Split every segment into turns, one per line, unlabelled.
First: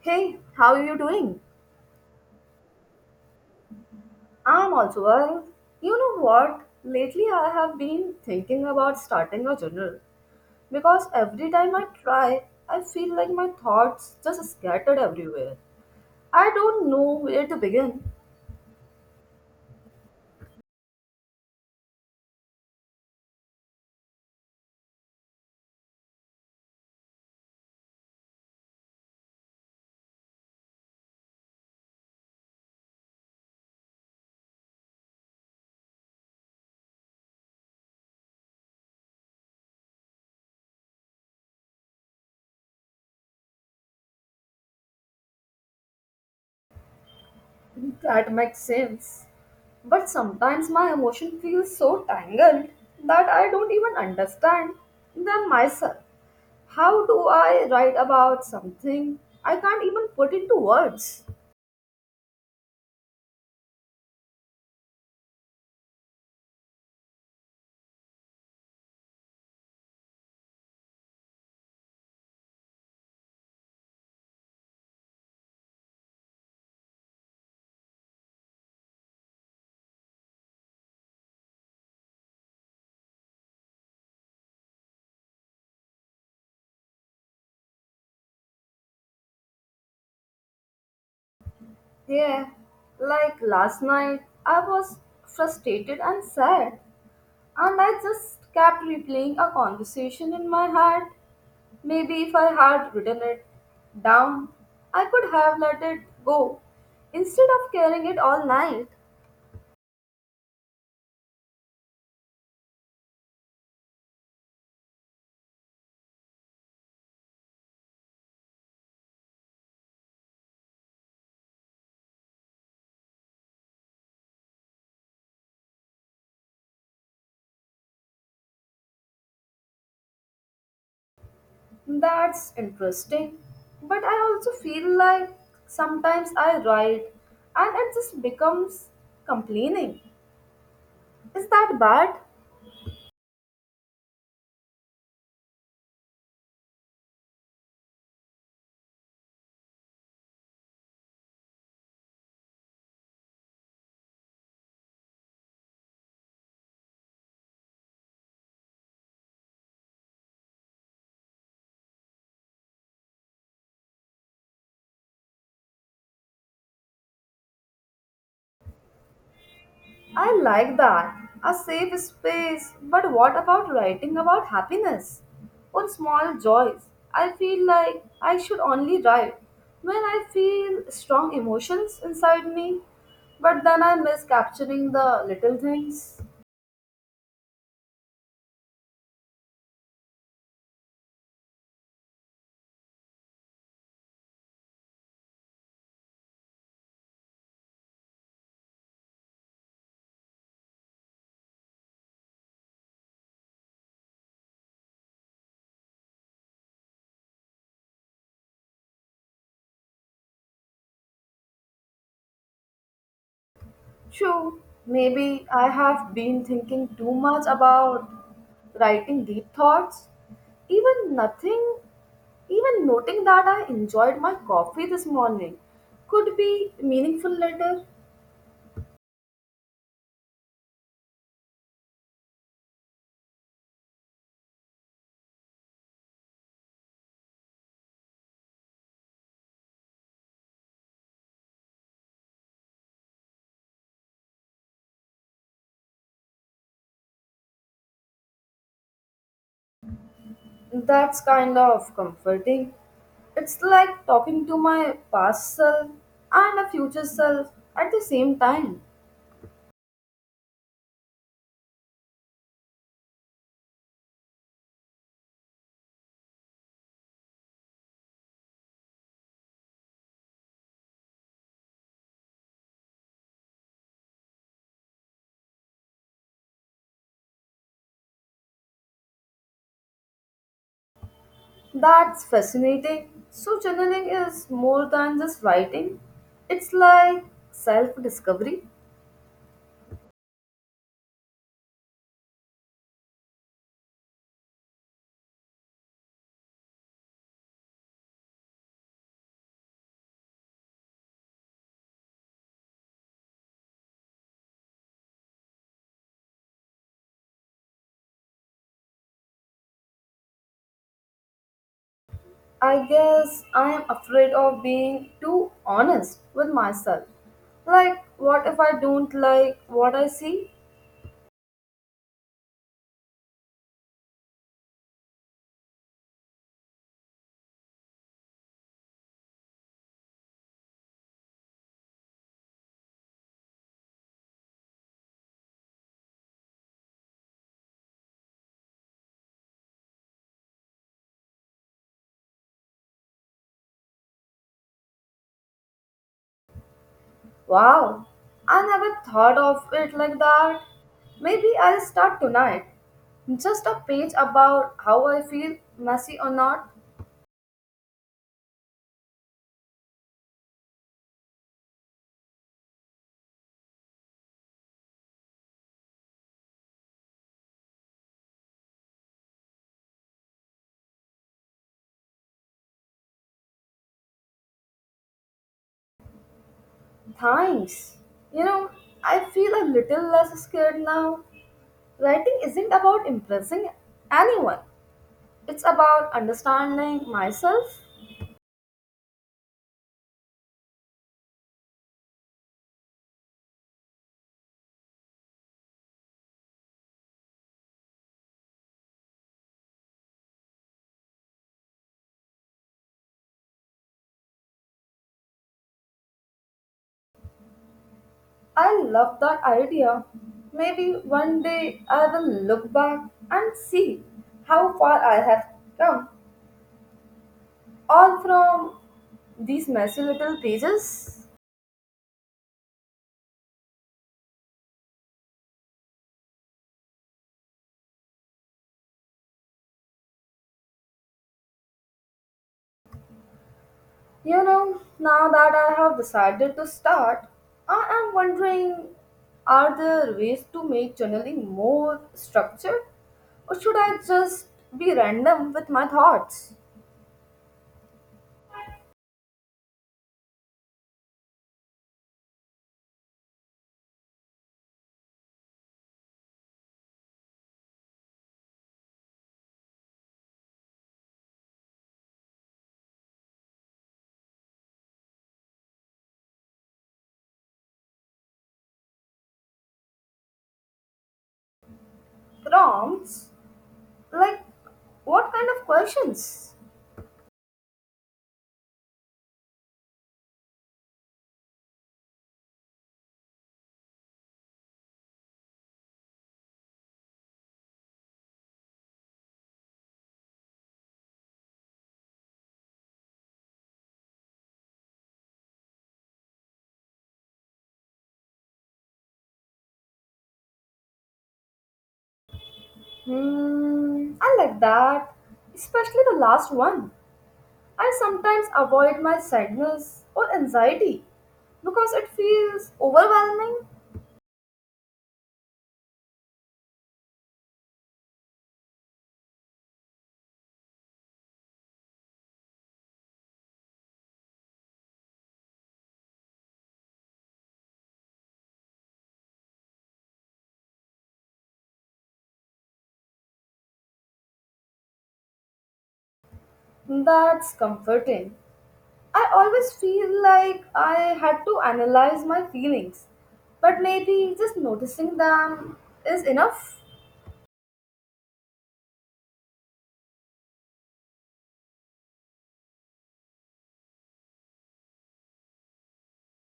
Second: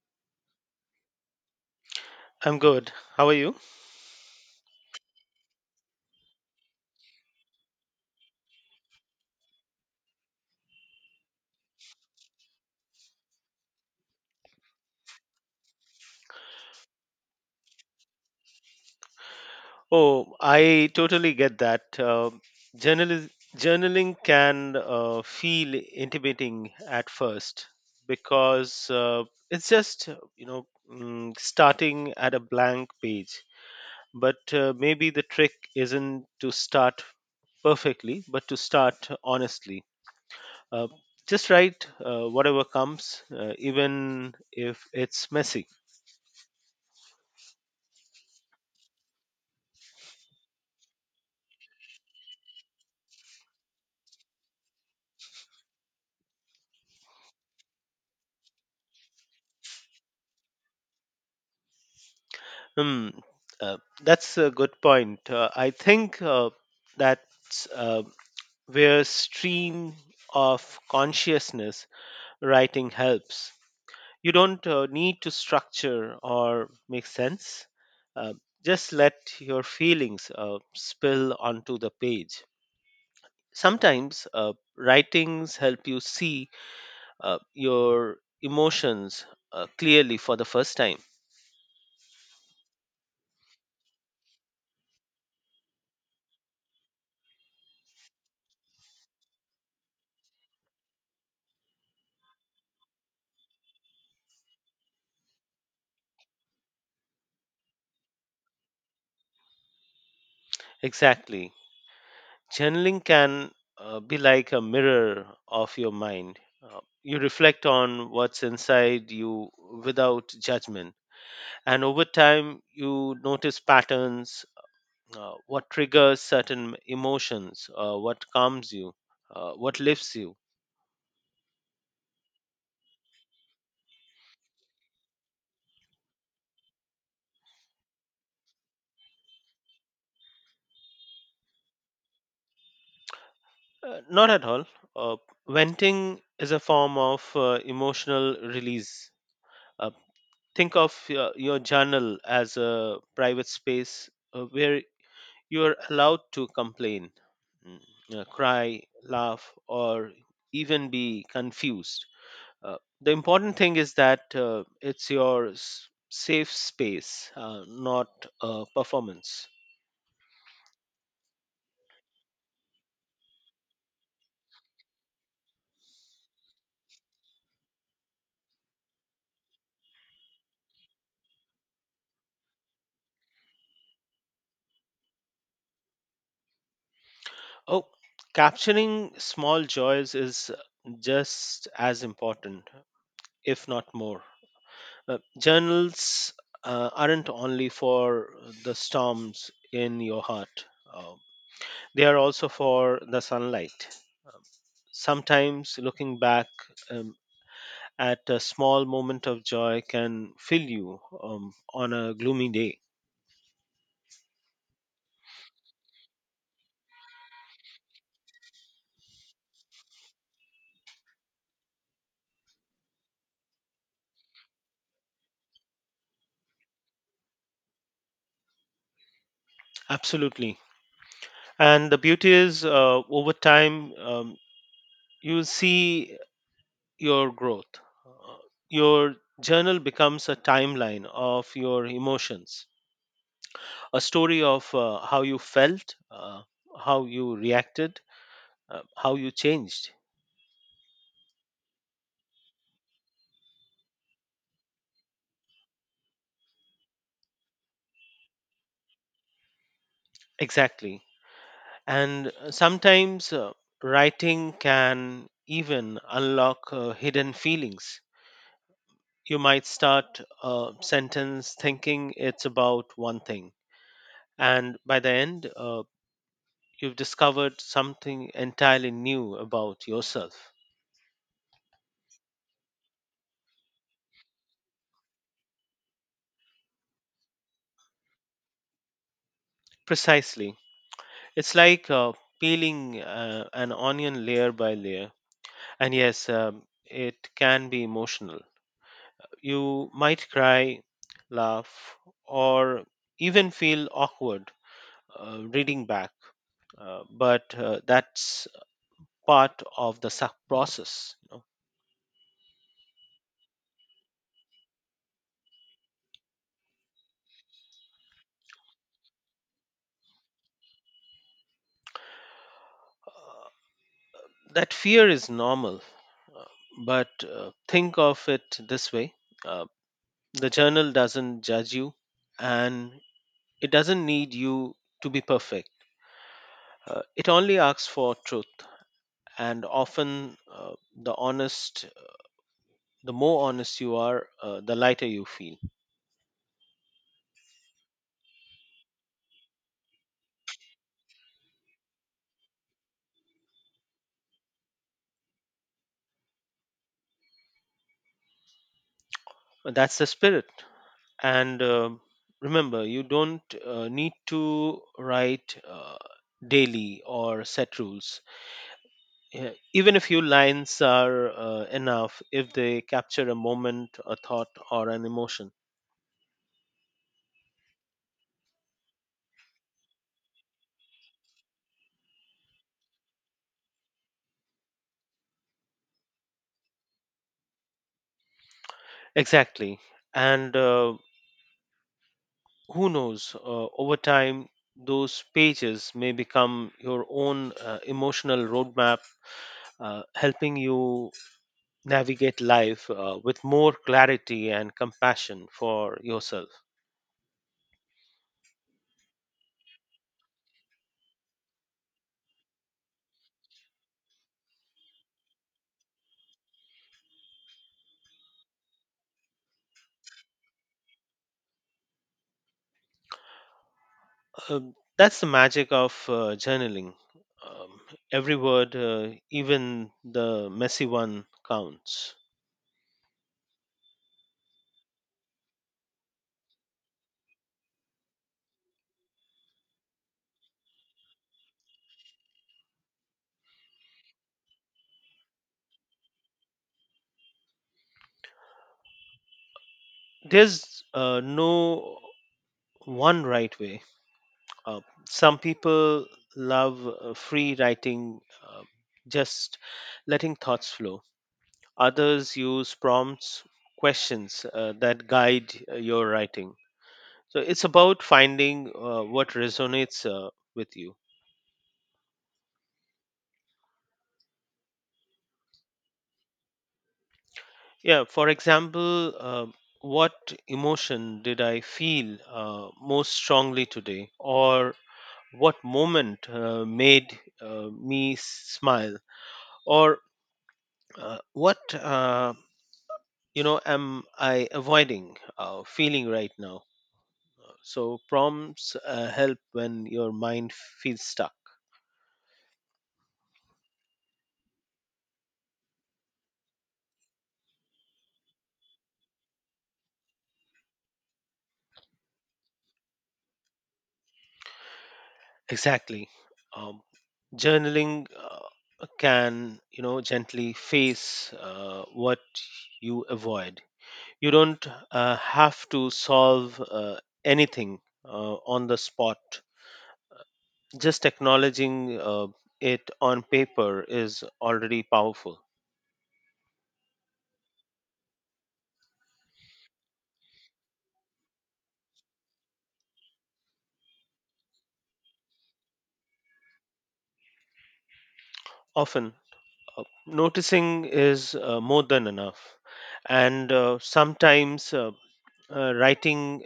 Hey, how are you doing?
I'm good. How are you?
I'm also well. You know what? Lately I have been thinking about starting a journal because every time I try, I feel like my thoughts just scattered everywhere. I don't know where to begin.
Oh, I totally get that. Journalism, Journaling can feel intimidating at first because it's just starting at a blank page. But maybe the trick isn't to start perfectly, but to start honestly. Uh, just write whatever comes, even if it's messy.
That makes sense. But sometimes my emotion feels so tangled that I don't even understand them myself. How do I write about something I can't even put into words?
Hmm, uh, that's a good point. I think that's where stream of consciousness writing helps. You don't need to structure or make sense. Uh, just let your feelings spill onto the page. Sometimes writings help you see your emotions clearly for the first time.
Yeah, like last night, I was frustrated and sad, and I just kept replaying a conversation in my head. Maybe if I had written it down, I could have let it go instead of carrying it all night.
Exactly. Journaling can be like a mirror of your mind. You reflect on what's inside you without judgment. And over time, you notice patterns, what triggers certain emotions, what calms you, what lifts you.
That's interesting. But I also feel like sometimes I write and it just becomes complaining. Is that bad?
Not at all. Uh, venting is a form of emotional release. Uh, think of your journal as a private space where you are allowed to complain, mm, cry, laugh, or even be confused. Uh, the important thing is that it's your safe space, not a performance.
I like that. A safe space. But what about writing about happiness? Or small joys? I feel like I should only write when I feel strong emotions inside me. But then I miss capturing the little things.
Oh, capturing small joys is just as important, if not more. Journals aren't only for the storms in your heart, uh, they are also for the sunlight. Sometimes looking back um, at a small moment of joy can fill you on a gloomy day.
True, maybe I have been thinking too much about writing deep thoughts. Even nothing, even noting that I enjoyed my coffee this morning could be meaningful later.
Absolutely. And the beauty is, over time, you see your growth. Uh, Your journal becomes a timeline of your emotions, a story of how you felt, how you reacted, how you changed.
That's kind of comforting. It's like talking to my past self and a future self at the same time.
Exactly. And sometimes writing can even unlock hidden feelings. You might start a sentence thinking it's about one thing, and by the end, you've discovered something entirely new about yourself.
That's fascinating. So, journaling is more than just writing, it's like self discovery.
Precisely. It's like peeling an onion layer by layer. And yes, it can be emotional. You might cry, laugh, or even feel awkward reading back, but that's part of the suck process, you know.
I guess I am afraid of being too honest with myself. Like, what if I don't like what I see?
Uh, that fear is normal, uh, but think of it this way uh, the journal doesn't judge you, and it doesn't need you to be perfect. It only asks for truth. And often, the more honest you are, the lighter you feel.
Wow, I never thought of it like that. Maybe I'll start tonight. Just a page about how I feel, messy or not.
That's the spirit. And remember, you don't need to write daily or set rules. Uh, Even a few lines are enough if they capture a moment, a thought, or an emotion.
Thanks. You know, I feel a little less scared now. Writing isn't about impressing anyone, it's about understanding myself.
Exactly. And who knows, over time those pages may become your own emotional roadmap, helping you navigate life with more clarity and compassion for yourself.
I love that idea. Maybe one day I will look back and see how far I have come, all from these messy little pages.
That's the magic of journaling. Um, every word, even the messy one, counts.
You know, now that I have decided to start, I am wondering are there ways to make journaling more structured? Or should I just be random with my thoughts?
There's no one right way. Uh, some people love free writing, uh, just letting thoughts flow. Others use prompts, questions that guide your writing. So it's about finding what resonates with you.
Prompts? Like, what kind of questions?
Yeah, for example, what emotion did I feel most strongly today? Or what moment made me smile? Or uh, what, uh, am I avoiding feeling right now? So, prompts help when your mind feels stuck.
Hmm, I like that, especially the last one. I sometimes avoid my sadness or anxiety because it feels overwhelming.
Exactly. Um, journaling can, you know, gently face what you avoid. You don't have to solve anything on the spot. Just acknowledging it on paper is already powerful.
That's comforting. I always feel like I had to analyze my feelings, but maybe just noticing them is enough.
Often, noticing is more than enough. And sometimes, writing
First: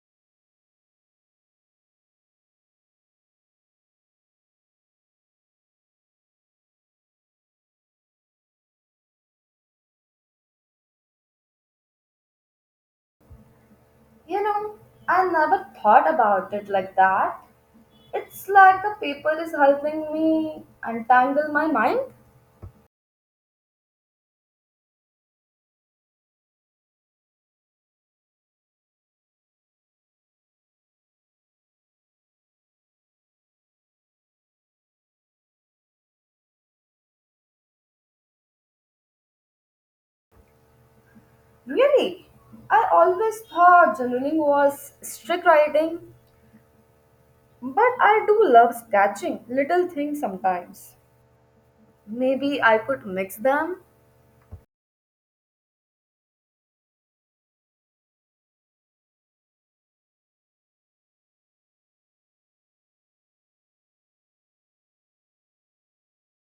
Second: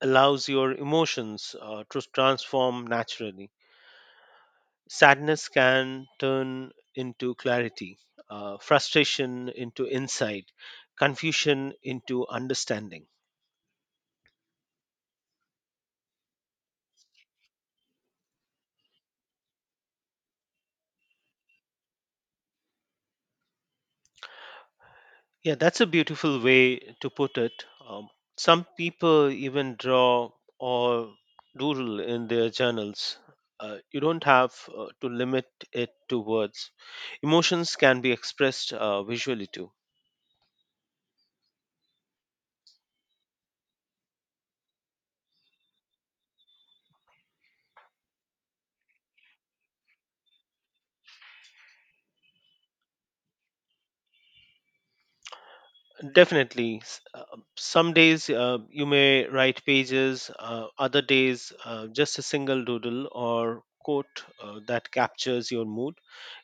allows your emotions to transform naturally. Sadness can turn into clarity, frustration into insight, confusion into understanding.
You know, I never thought about it like that. It's like the paper is helping me untangle my mind.
Yeah, that's a beautiful way to put it. Some people even draw or doodle in their journals. You don't have to limit it to words. Emotions can be expressed visually too.
Really? I always thought journaling was strict writing, but I do love sketching little things sometimes. Maybe I could mix them.
Definitely. Some days you may write pages, other days just a single doodle or quote that captures your mood.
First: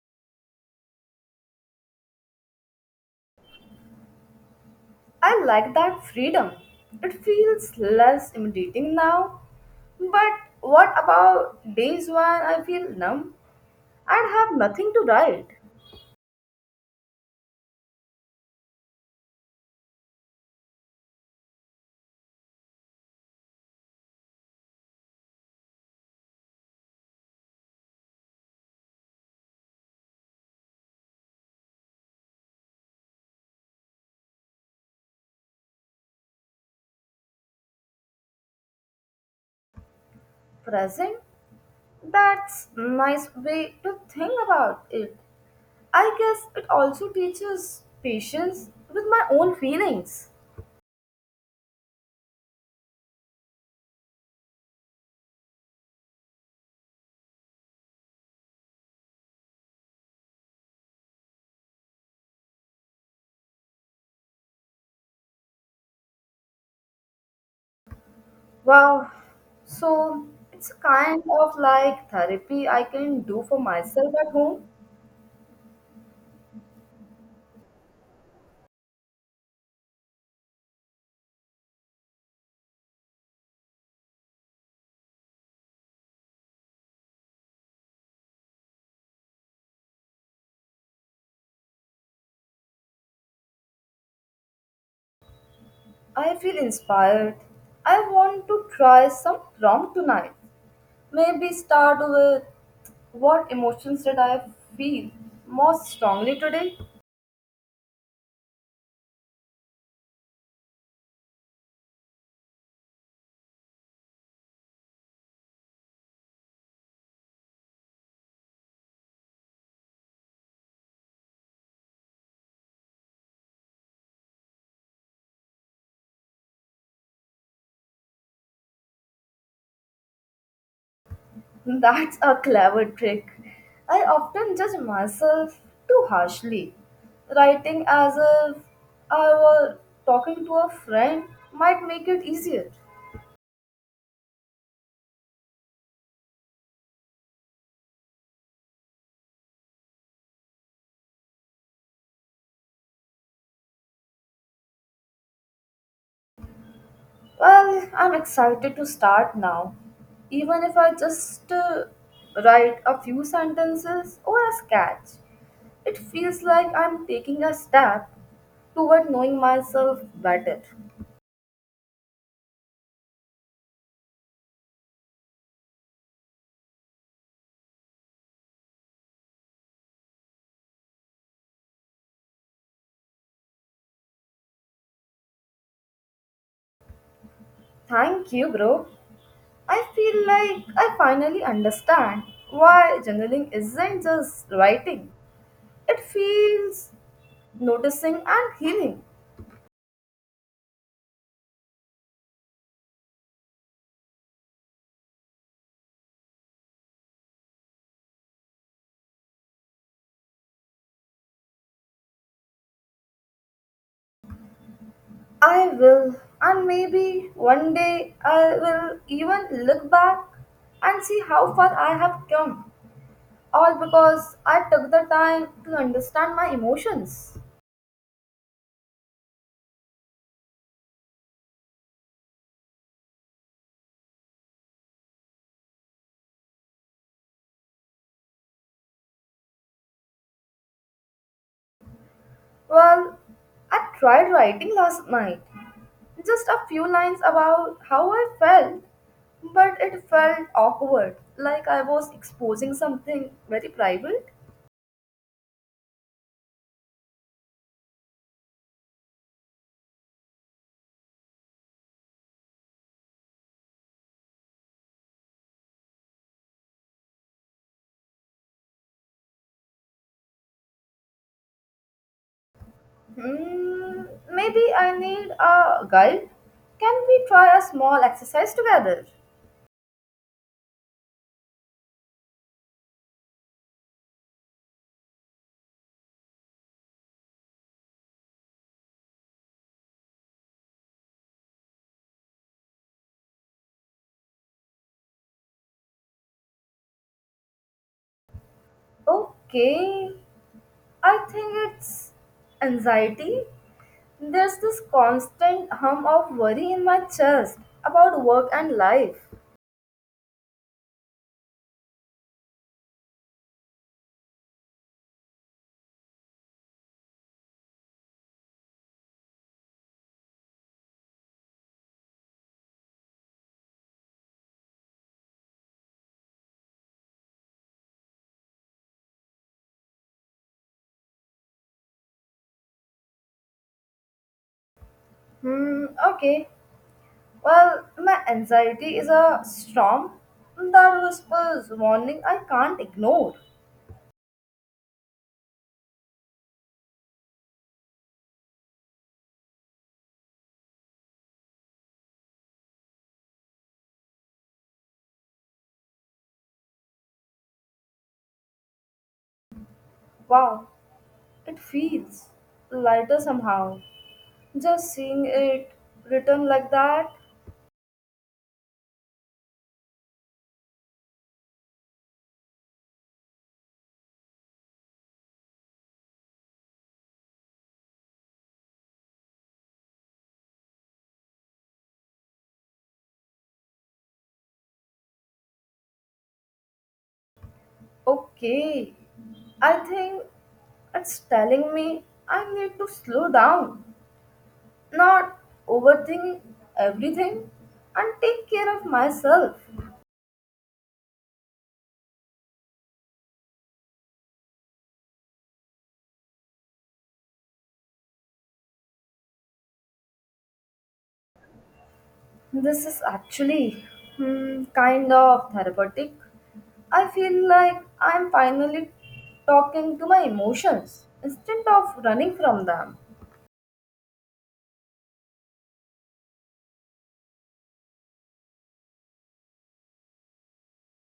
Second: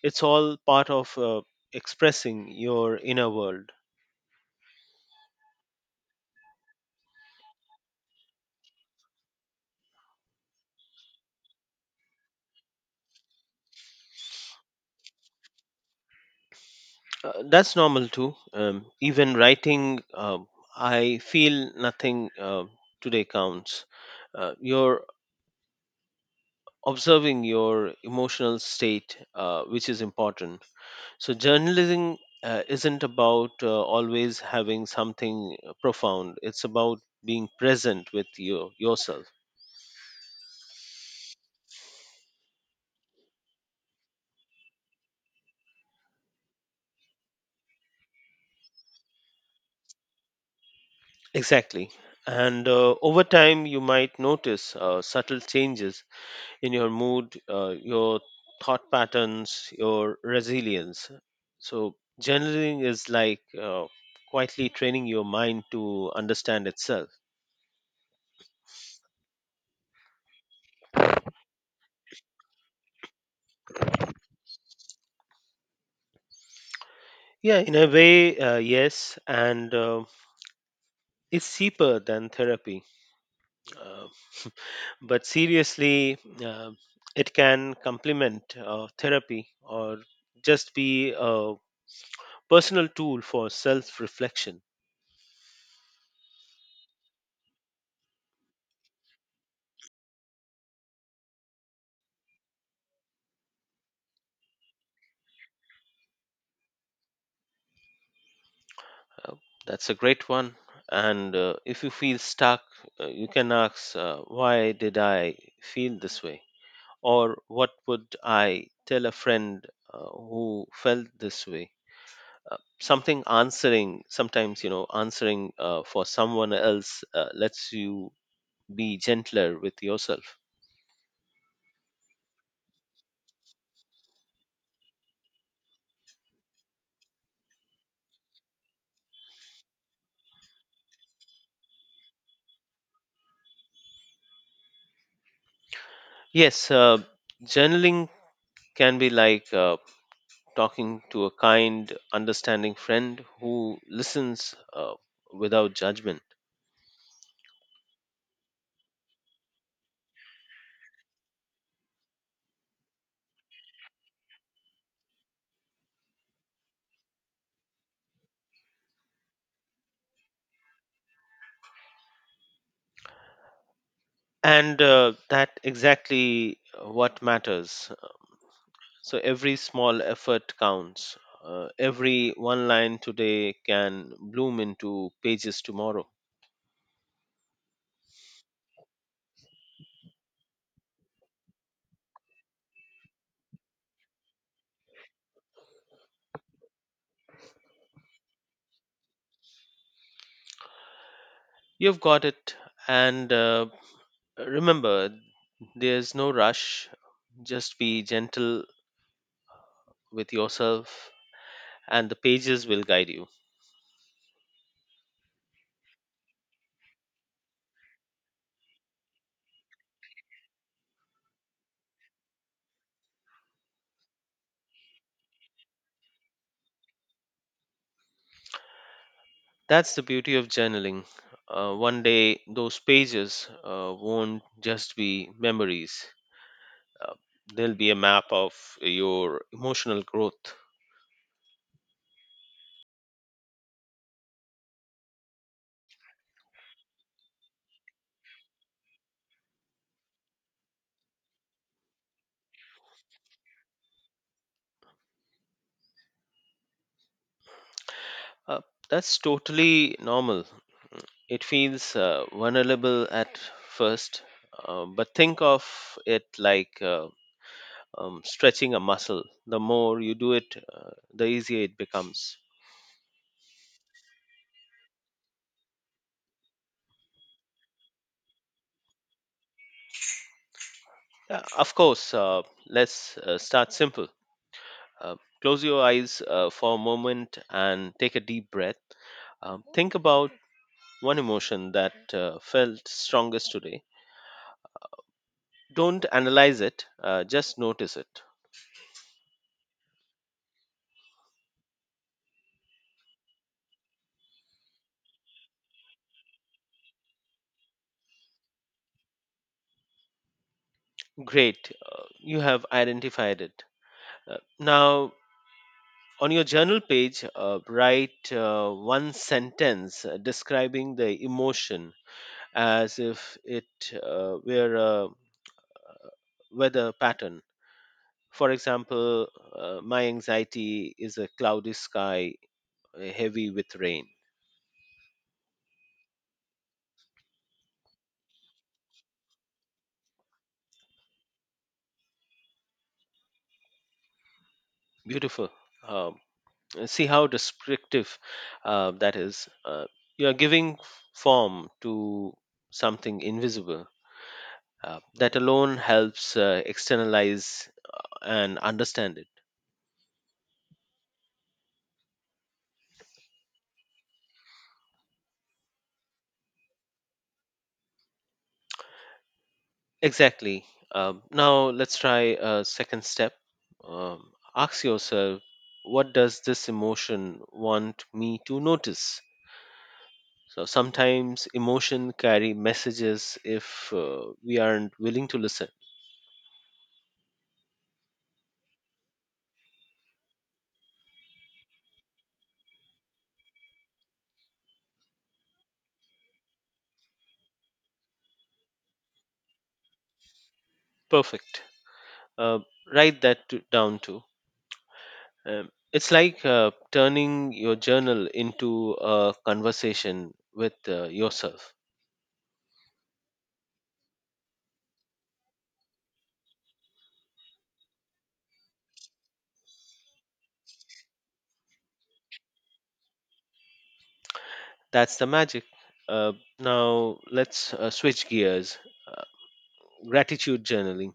It's all part of expressing your inner world.
I like that freedom. It feels less intimidating now. But what about days when I feel numb and have nothing to write?
That's normal too. Even writing "I feel nothing today" counts. You're observing your emotional state, which is important. So, journalism isn't about always having something profound, it's about being present with you, yourself.
Present? That's nice way to think about it. I guess it also teaches patience with my own feelings.
Exactly. And over time, you might notice subtle changes in your mood, your thought patterns, your resilience. So, journaling is like quietly training your mind to understand itself.
Wow, so it's kind of like therapy I can do for myself at home.
Yeah, in a way, yes, and it's cheaper than therapy. Uh, but seriously, uh, it can complement therapy or just be a personal tool for self reflection.
I feel inspired. I want to try some prompt tonight. Maybe start with what emotions did I feel most strongly today?
Oh, that's a great one. And if you feel stuck, you can ask, "Why did I feel this way?" Or "What would I tell a friend who felt this way?" Sometimes, answering for someone else lets you be gentler with yourself.
That's a clever trick. I often judge myself too harshly. Writing as if I were talking to a friend might make it easier.
Yes, journaling can be like talking to a kind, understanding friend who listens without judgment.
Well, I'm excited to start now. Even if I just write a few sentences or a sketch, it feels like I'm taking a step toward knowing myself better.
And that exactly what matters. So every small effort counts. Every one line today can bloom into pages tomorrow.
Thank you, bro. I feel like I finally understand why journaling isn't just writing, it feels noticing and healing.
You've got it. And remember, there's no rush. Just be gentle with yourself, and the pages will guide you.
I will, and maybe one day I will even look back and see how far I have come, all because I took the time to understand my emotions.
That's the beauty of journaling. One day, those pages won't just be memories, uh, there'll be a map of your emotional growth.
Well, I tried writing last night, just a few lines about how I felt, but it felt awkward, like I was exposing something very private.
Uh, that's totally normal. It feels vulnerable at first, but think of it like stretching a muscle. The more you do it, the easier it becomes.
Hmm, maybe I need a guide. Can we try a small exercise together?
Of course. Let's start simple. Uh, Close your eyes for a moment and take a deep breath. Think about one emotion that felt strongest today. Don't analyze it, just notice it.
Okay, I think it's anxiety. There's this constant hum of worry in my chest about work and life.
Great, you have identified it. Now, on your journal page, write one sentence describing the emotion as if it were a weather pattern. For example, "My anxiety is a cloudy sky, heavy with rain."
Hmm, okay. Well, my anxiety is a storm that whispers warning I can't ignore.
Beautiful. Um, See how descriptive that is. You are giving form to something invisible. That alone helps externalize and understand it.
Wow, it feels lighter somehow. Just seeing it written like that.
Exactly. Now let's try a second step. Um, Ask yourself, what does this emotion want me to notice? So sometimes emotion carry messages if we aren't willing to listen.
Okay, I think it's telling me I need to slow down, not overthink everything and take care of myself.
Perfect. Uh, Write that to, down too. It's like turning your journal into a conversation with yourself.
This is actually, hmm, kind of therapeutic. I feel like I'm finally talking to my emotions instead of running from them.
That's the magic. Uh, now, let's switch gears. Uh, Gratitude journaling.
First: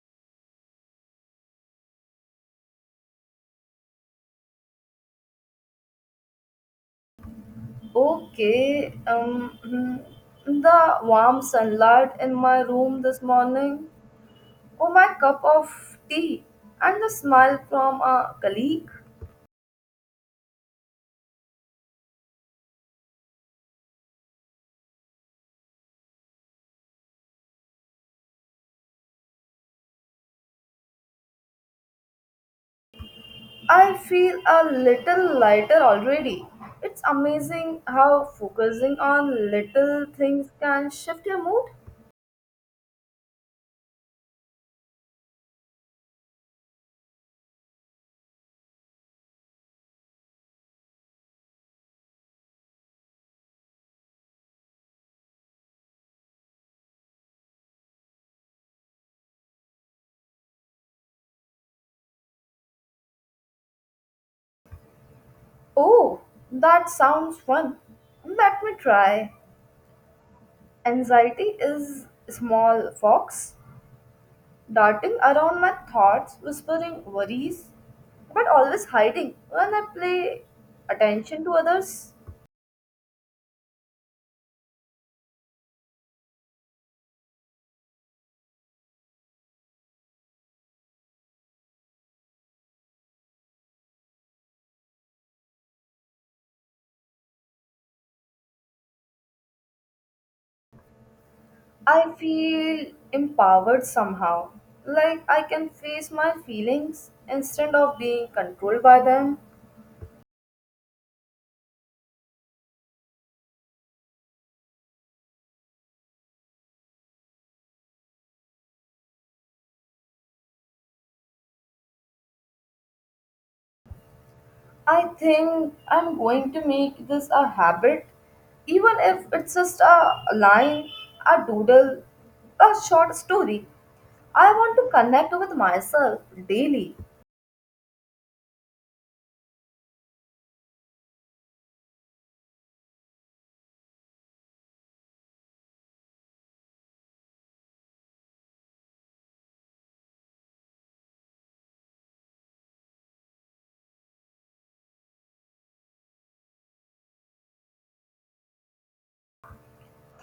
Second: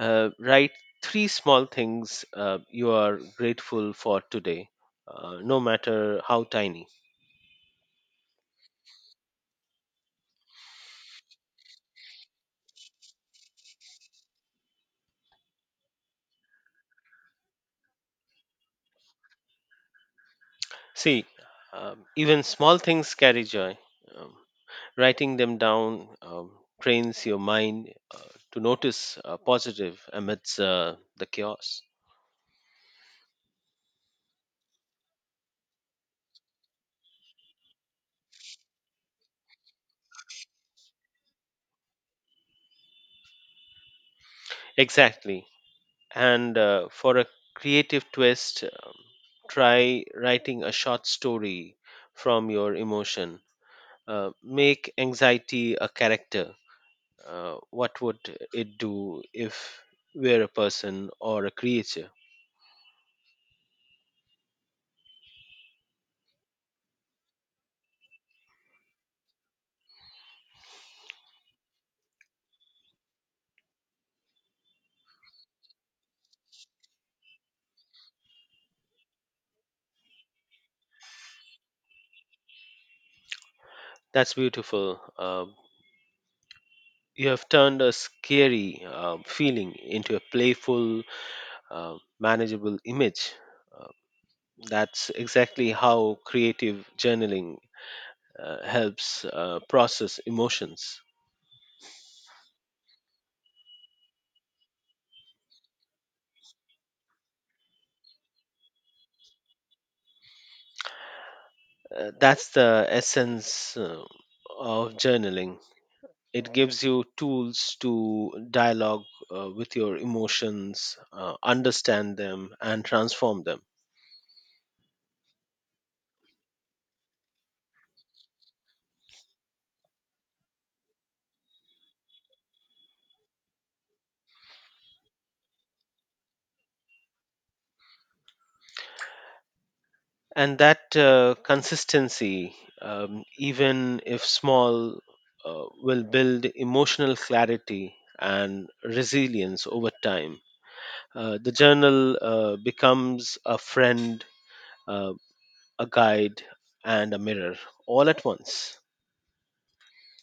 Write three small things you are grateful for today, no matter how tiny.
Okay, hmm, the warm sunlight in my room this morning, or my cup of tea, and the smile from a colleague.
See, even small things carry joy. Um, Writing them down trains your mind to notice positive amidst the chaos.
I feel a little lighter already. It's amazing how focusing on little things can shift your mood.
Exactly. And for a creative twist, try writing a short story from your emotion. Make anxiety a character. What would it do if we're a person or a creature?
Oh, that sounds fun. Let me try. Anxiety is a small fox darting around my thoughts, whispering worries, but always hiding when I play attention to others.
That's beautiful. You have turned a scary feeling into a playful, manageable image. Uh, that's exactly how creative journaling helps process emotions.
I feel empowered somehow. Like I can face my feelings instead of being controlled by them.
That's the essence of journaling. It gives you tools to dialogue with your emotions, understand them, and transform them.
I think I'm going to make this a habit, even if it's just a line, a doodle, a short story. I want to connect with myself daily.
And that consistency, even if small, will build emotional clarity and resilience over time. The journal becomes a friend, uh, a guide, and a mirror all at once.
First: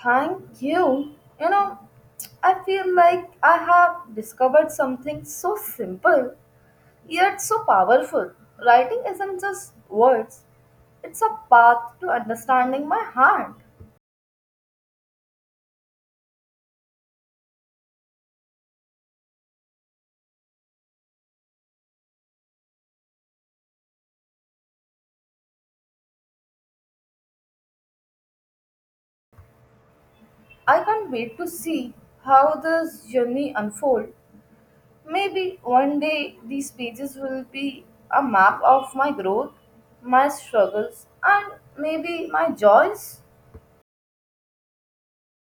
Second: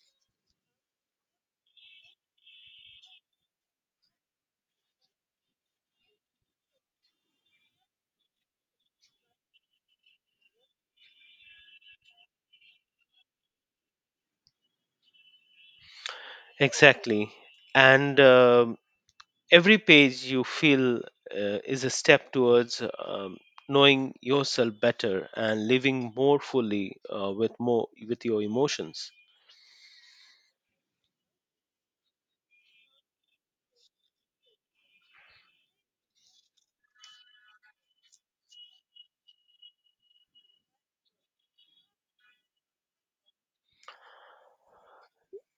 Thank you. You know, I feel like I have discovered something so simple, yet so powerful. Writing isn't just words, it's a path to understanding my heart.
Exactly. And every page you feel is a step towards um, knowing yourself better and living more fully with your emotions.
I can't wait to see how this journey unfolds. Maybe one day these pages will be a map of my growth, my struggles, and maybe my joys.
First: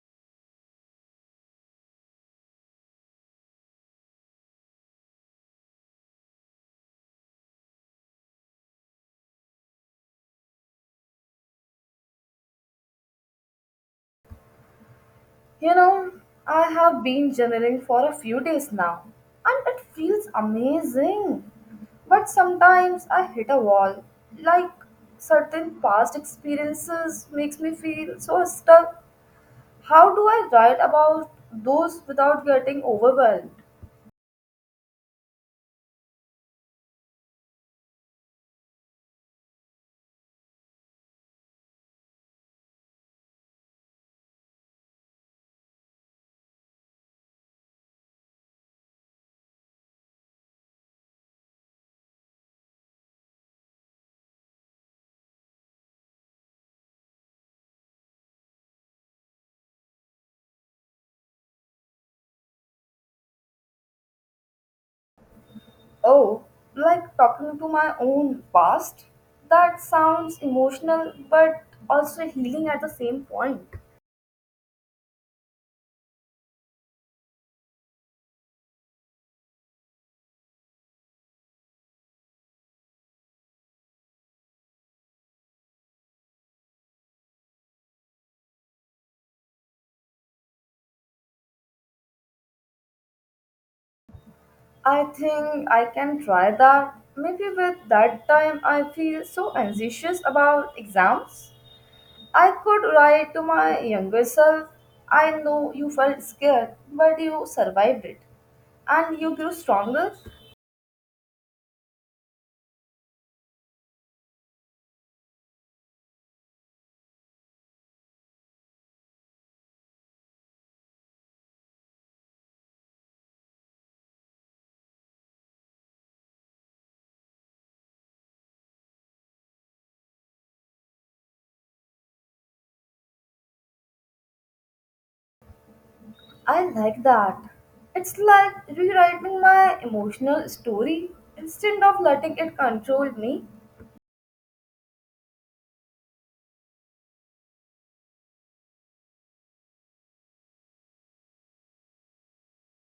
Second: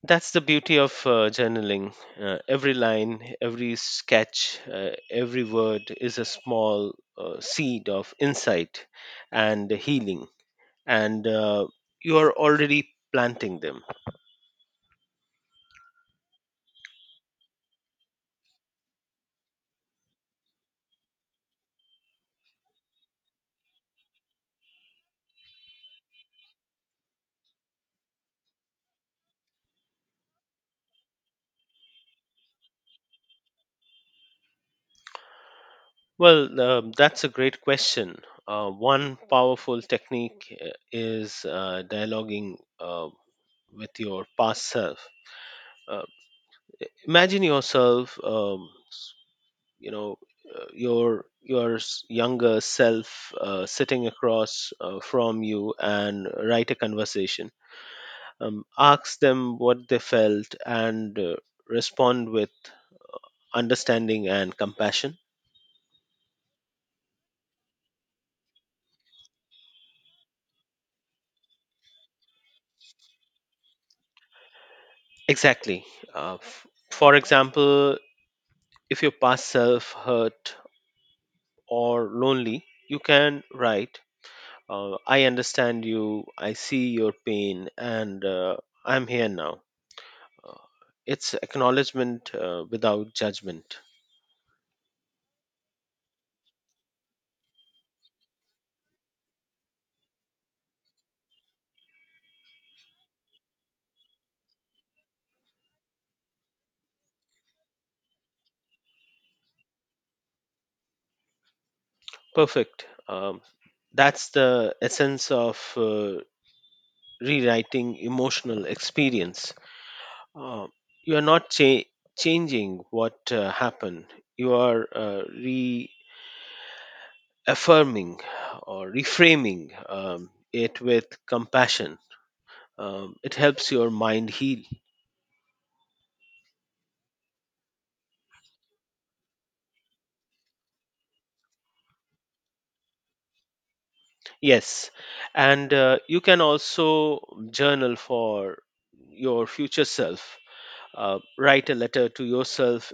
That's the beauty of journaling. Every line, every sketch, every word is a small seed of insight and healing, and you are already planting them.
You know, I have been journaling for a few days now, and it feels amazing. But sometimes I hit a wall. Like certain past experiences makes me feel so stuck. How do I write about those without getting overwhelmed?
Well, that's a great question. One powerful technique is dialoguing with your past self. Uh, Imagine yourself. You know your s- younger self sitting across from you and write a conversation. Ask them what they felt and respond with understanding and compassion.
Oh, like talking to my own past? That sounds emotional but also healing at the same point.
Exactly uh, f- for example if your past self hurt or lonely, you can write, "I understand you, I see your pain, and I'm here now." Uh, it's acknowledgement without judgment.
I think I can try that. Maybe with that time I feel so anxious about exams. I could write to my younger self. I know you felt scared, but you survived it. And you grew stronger.
Perfect. That's the essence of rewriting emotional experience. Uh, you are not changing what happened, you are reaffirming or reframing it with compassion. It helps your mind heal.
I like that. It's like rewriting my emotional story instead of letting it control me.
Yes. And you can also journal for your future self. Write a letter to yourself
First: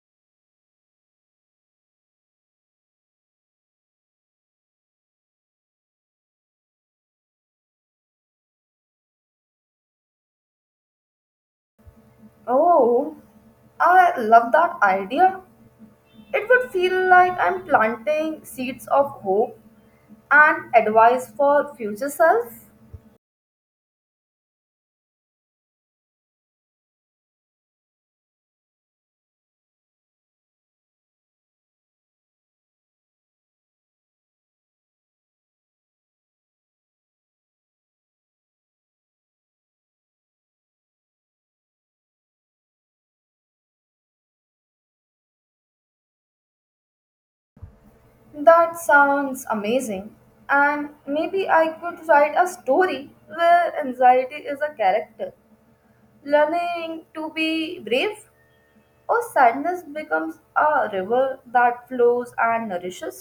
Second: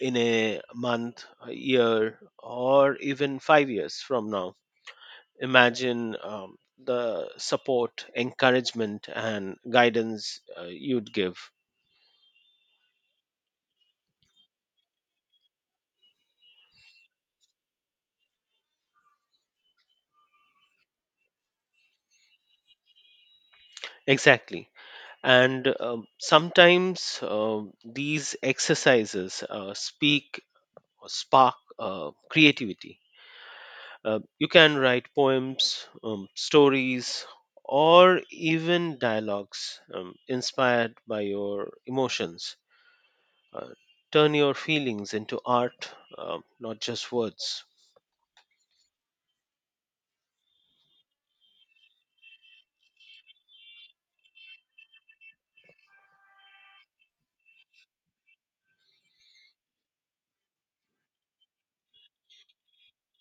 in a month, a year, or even 5 years from now. Imagine the support, encouragement, and guidance you'd give.
Oh, I love that idea. It would feel like I'm planting seeds of hope and advice for future self.
Exactly. And sometimes these exercises speak or spark creativity. You can write poems, stories, or even dialogues inspired by your emotions. Uh, Turn your feelings into art, not just words.
That sounds amazing, and maybe I could write a story where anxiety is a character learning to be brave, or sadness becomes a river that flows and nourishes.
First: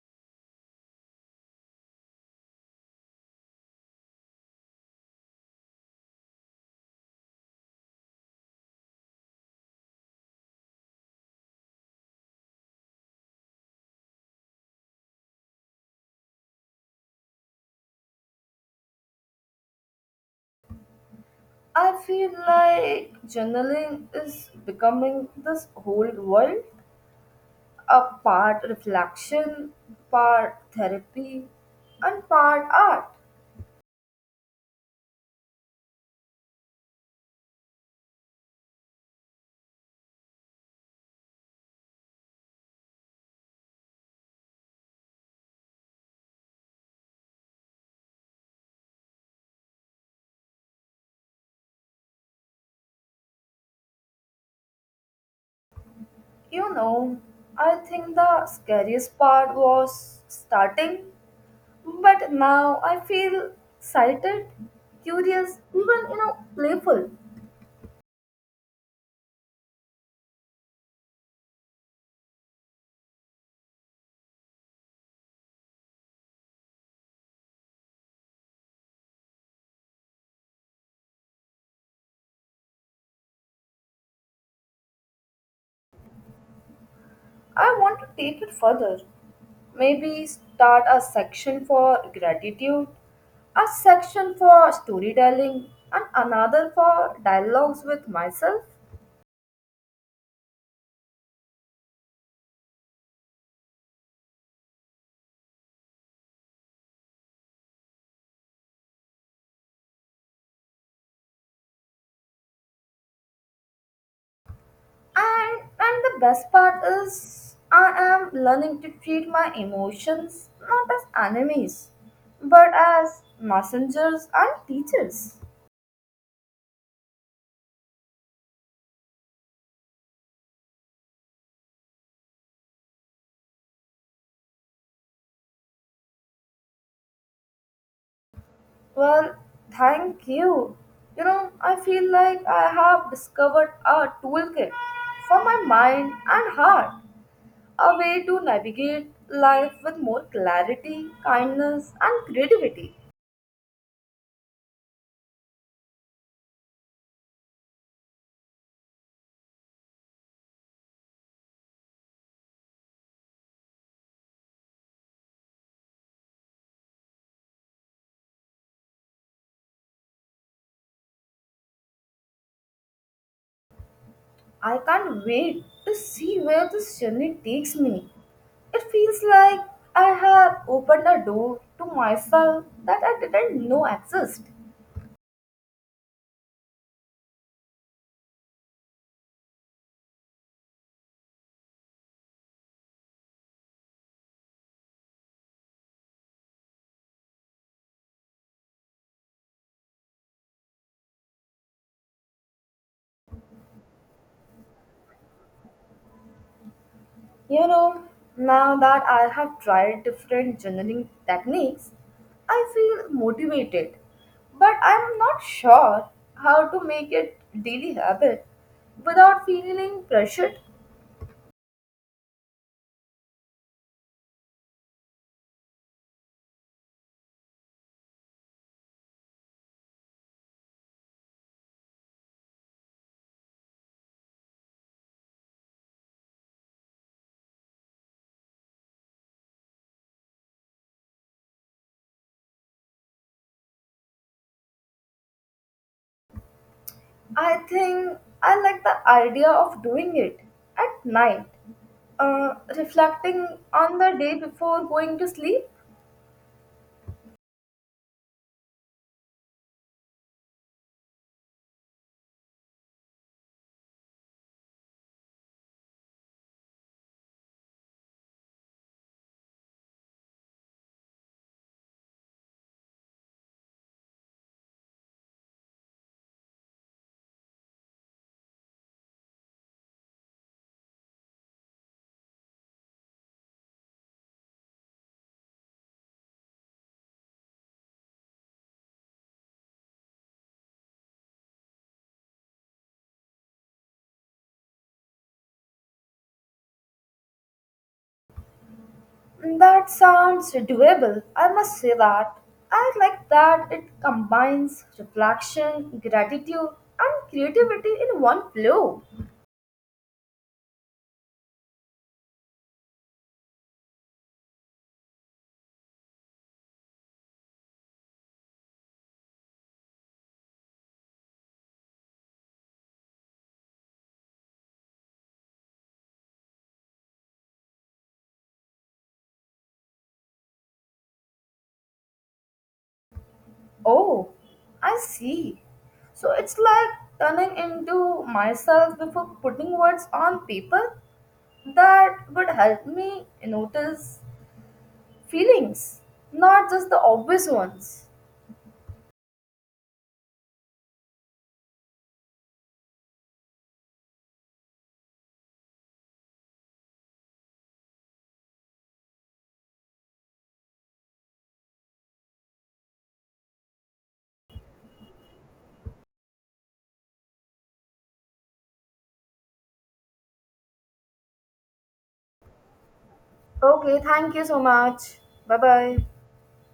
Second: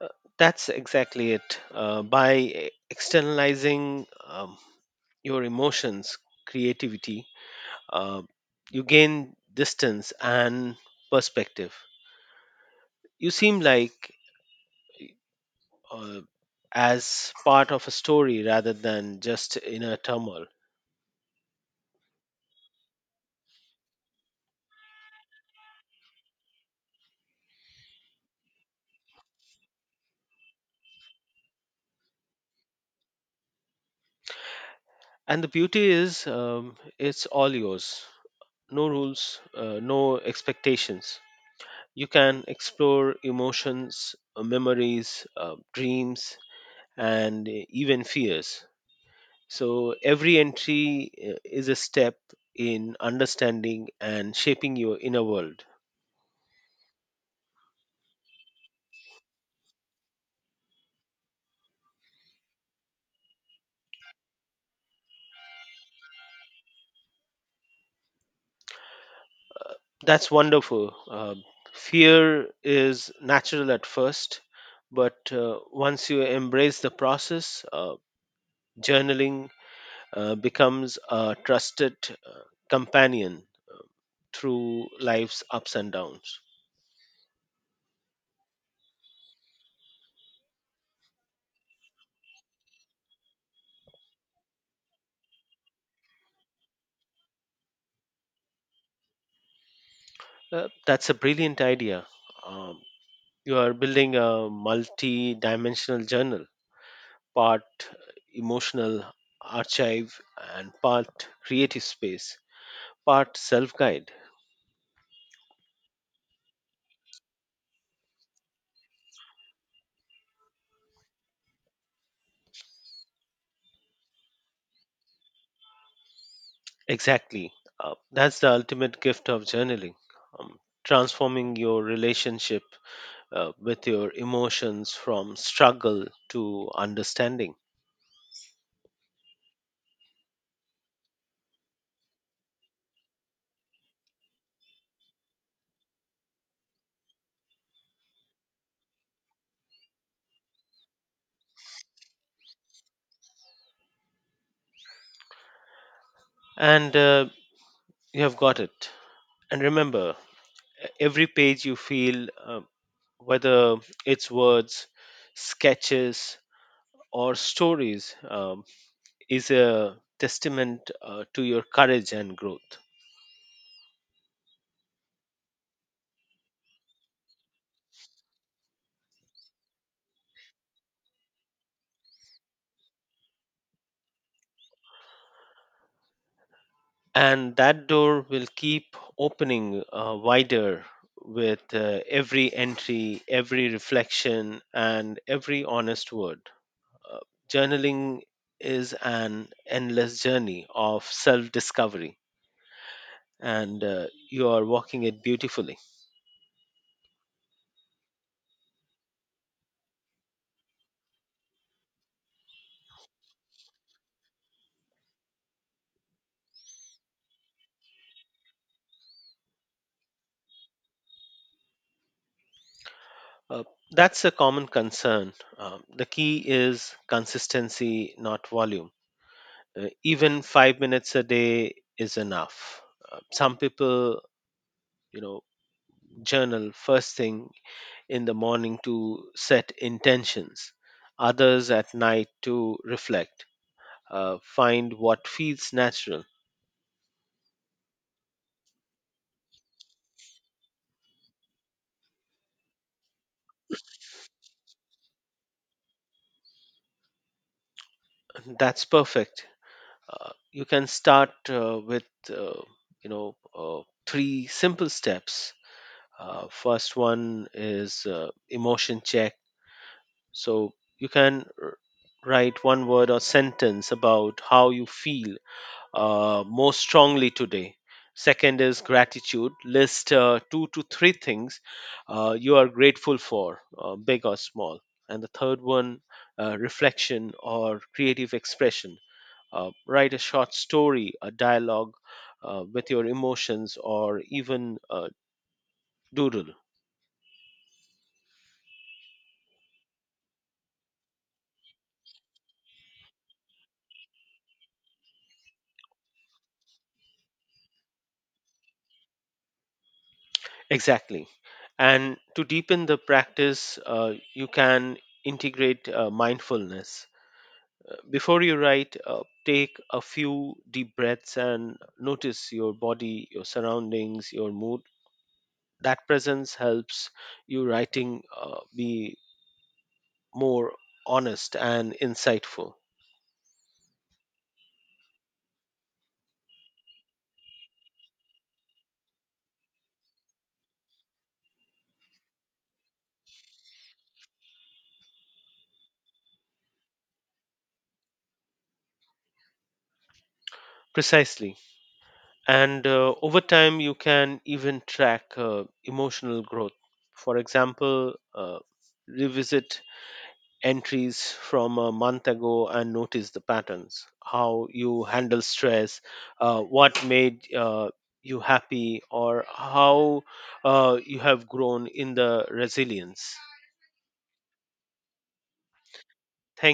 Uh, that's exactly it. By externalizing your emotions, creativity, uh, you gain distance and perspective. You seem like uh, as part of a story rather than just in a turmoil.
I feel like journaling is becoming this whole world, a part reflection, part therapy, and part art.
And the beauty is, it's all yours. No rules, no expectations. You can explore emotions, memories, dreams, and even fears. So every entry is a step in understanding and shaping your inner world.
You know, I think the scariest part was starting, but now I feel excited, curious, even, you know, playful.
That's wonderful. Fear is natural at first, but once you embrace the process, journaling becomes a trusted companion through life's ups and downs.
I want to take it further. Maybe start a section for gratitude, a section for storytelling, and another for dialogues with myself.
That's a brilliant idea. Um, you are building a multi-dimensional journal: part emotional archive, and part creative space, part self-guide.
And and the best part is I am learning to treat my emotions not as enemies, but as messengers and teachers.
Exactly. That's the ultimate gift of journaling, um, transforming your relationship with your emotions from struggle to understanding.
Well, thank you. You know, I feel like I have discovered a toolkit for my mind and heart, a way to navigate life with more clarity, kindness, and creativity.
And you have got it. And remember, every page you feel, uh, whether it's words, sketches, or stories, is a testament to your courage and growth.
I can't wait to see where this journey takes me. It feels like I have opened a door to myself that I didn't know existed.
And that door will keep opening wider with every entry, every reflection, and every honest word. Uh, Journaling is an endless journey of self discovery, and you are walking it beautifully.
You know, now that I have tried different journaling techniques, I feel motivated, but I'm not sure how to make it daily habit without feeling pressured.
Uh, that's a common concern. The key is consistency, not volume; even 5 minutes a day is enough. Some people, you know, journal first thing in the morning to set intentions, others at night to reflect, find what feels natural.
I think I like the idea of doing it at night, reflecting on the day before going to sleep.
That's perfect. You can start with, uh, you know, three simple steps. First one is emotion check. So you can write one word or sentence about how you feel most strongly today. Second is gratitude. List two to three things you are grateful for, big or small. And the third one, reflection or creative expression. Write a short story, a dialogue with your emotions, or even a doodle.
That sounds doable. I must say that. I like that it combines reflection, gratitude, and creativity in one flow.
Exactly. And to deepen the practice, you can integrate mindfulness. Before you write, take a few deep breaths and notice your body, your surroundings, your mood. That presence helps you writing be more honest and insightful.
Oh, I see. So it's like turning into myself before putting words on paper that would help me notice feelings, not just the obvious ones.
Precisely. And over time, you can even track emotional growth. For example, revisit entries from a month ago and notice the patterns: how you handle stress, what made you happy, or how you have grown in the resilience.
Okay, thank you so much. Bye bye.
Thank